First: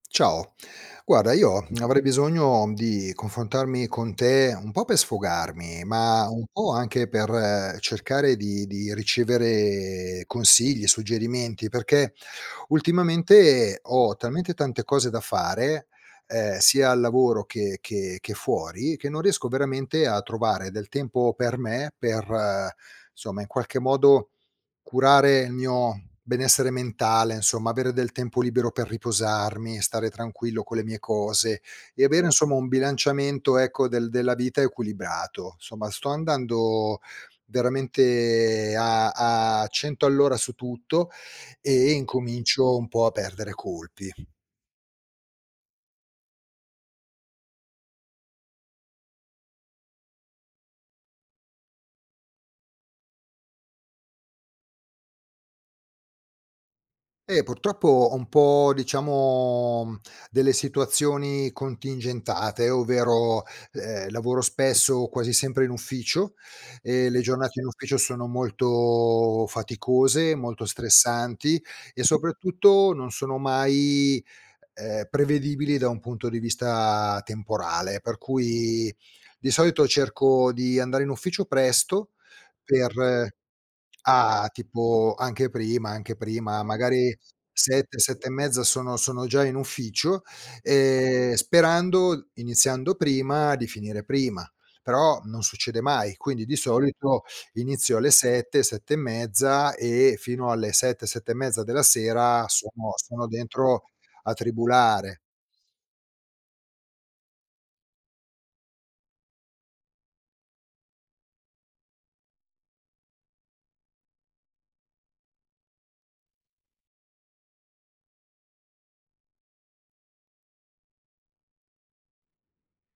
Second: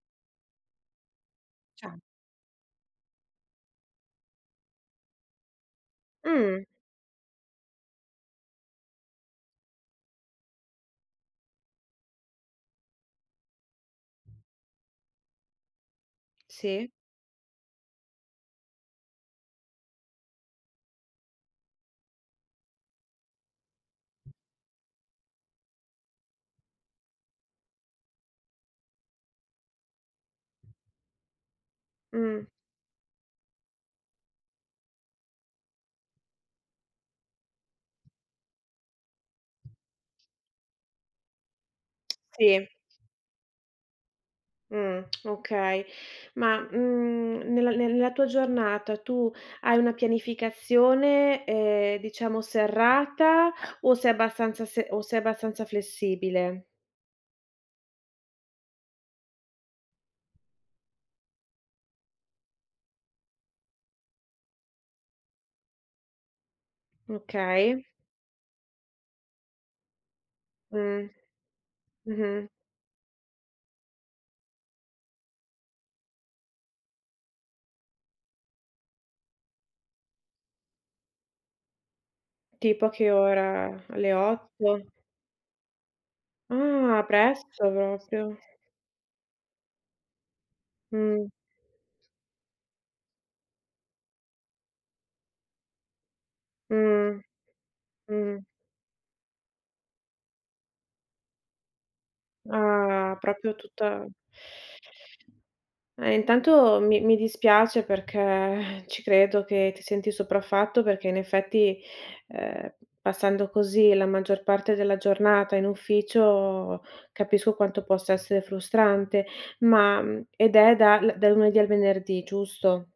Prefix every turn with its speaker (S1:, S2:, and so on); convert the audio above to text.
S1: Ciao. Guarda, io
S2: Cia
S1: avrei bisogno di confrontarmi con te, un po' per sfogarmi, ma un
S2: Mh.
S1: po' anche per cercare di di ricevere consigli, suggerimenti, perché, ultimamente, ho talmente tante cose da fare, ehm, sia
S2: Sì.
S1: al lavoro che che che fuori, che non riesco veramente a trovare del tempo per me, per, somma, in qualche modo, curare il mio benessere mentale, insomma avere del tempo libero per riposarmi, stare tranquillo con le mie cose e avere
S2: Mh.
S1: insomma un bilanciamento ecco del della vita equilibrato. Somma, sto andando veramente a a 100 all'ora su tutto e
S2: Sì.
S1: incomincio un po' a perdere colpi.
S2: Mh, okay. Ma, mhmm, nel nella tua giornata tu hai una pianificazione, ehm, diciamo serrata o sei abbastanza se o sei abbastanza flessibile?
S1: Eh, purtroppo ho un po', diciamo, delle situazioni contingentate, ovvero, ehm, lavoro spesso, quasi sempre in ufficio e le giornate in
S2: Okay.
S1: ufficio sono molto faticose, molto
S2: Mh,
S1: stressanti e,
S2: mh-mh.
S1: soprattutto non sono mai, ehm, prevedibili, da un punto di vista temporale, per cui di solito cerco di andare in ufficio presto
S2: Tipo a che
S1: per
S2: ora? Alle
S1: ah
S2: 8?
S1: tipo anche prima, anche prima,
S2: Ah,
S1: magari
S2: presto
S1: 7, 7 e
S2: proprio.
S1: mezza sono sono già in ufficio,
S2: Mh.
S1: ehm, sperando, iniziando prima, di finire prima. Però non succede mai, quindi di
S2: Mh,
S1: solito inizio alle
S2: mh.
S1: 7, 7 e mezza e fino alle 7, 7 e mezza della sera sono
S2: Ah,
S1: sono
S2: proprio
S1: dentro
S2: tutta
S1: a tribulare.
S2: Eh intanto mi mi dispiace perché ci credo che ti senti sopraffatto, perché in effetti, ehm, passando così la maggior parte della giornata in ufficio, capisco quanto possa essere frustrante, ma, mhmm, ed è dal dal lunedì al venerdì, giusto?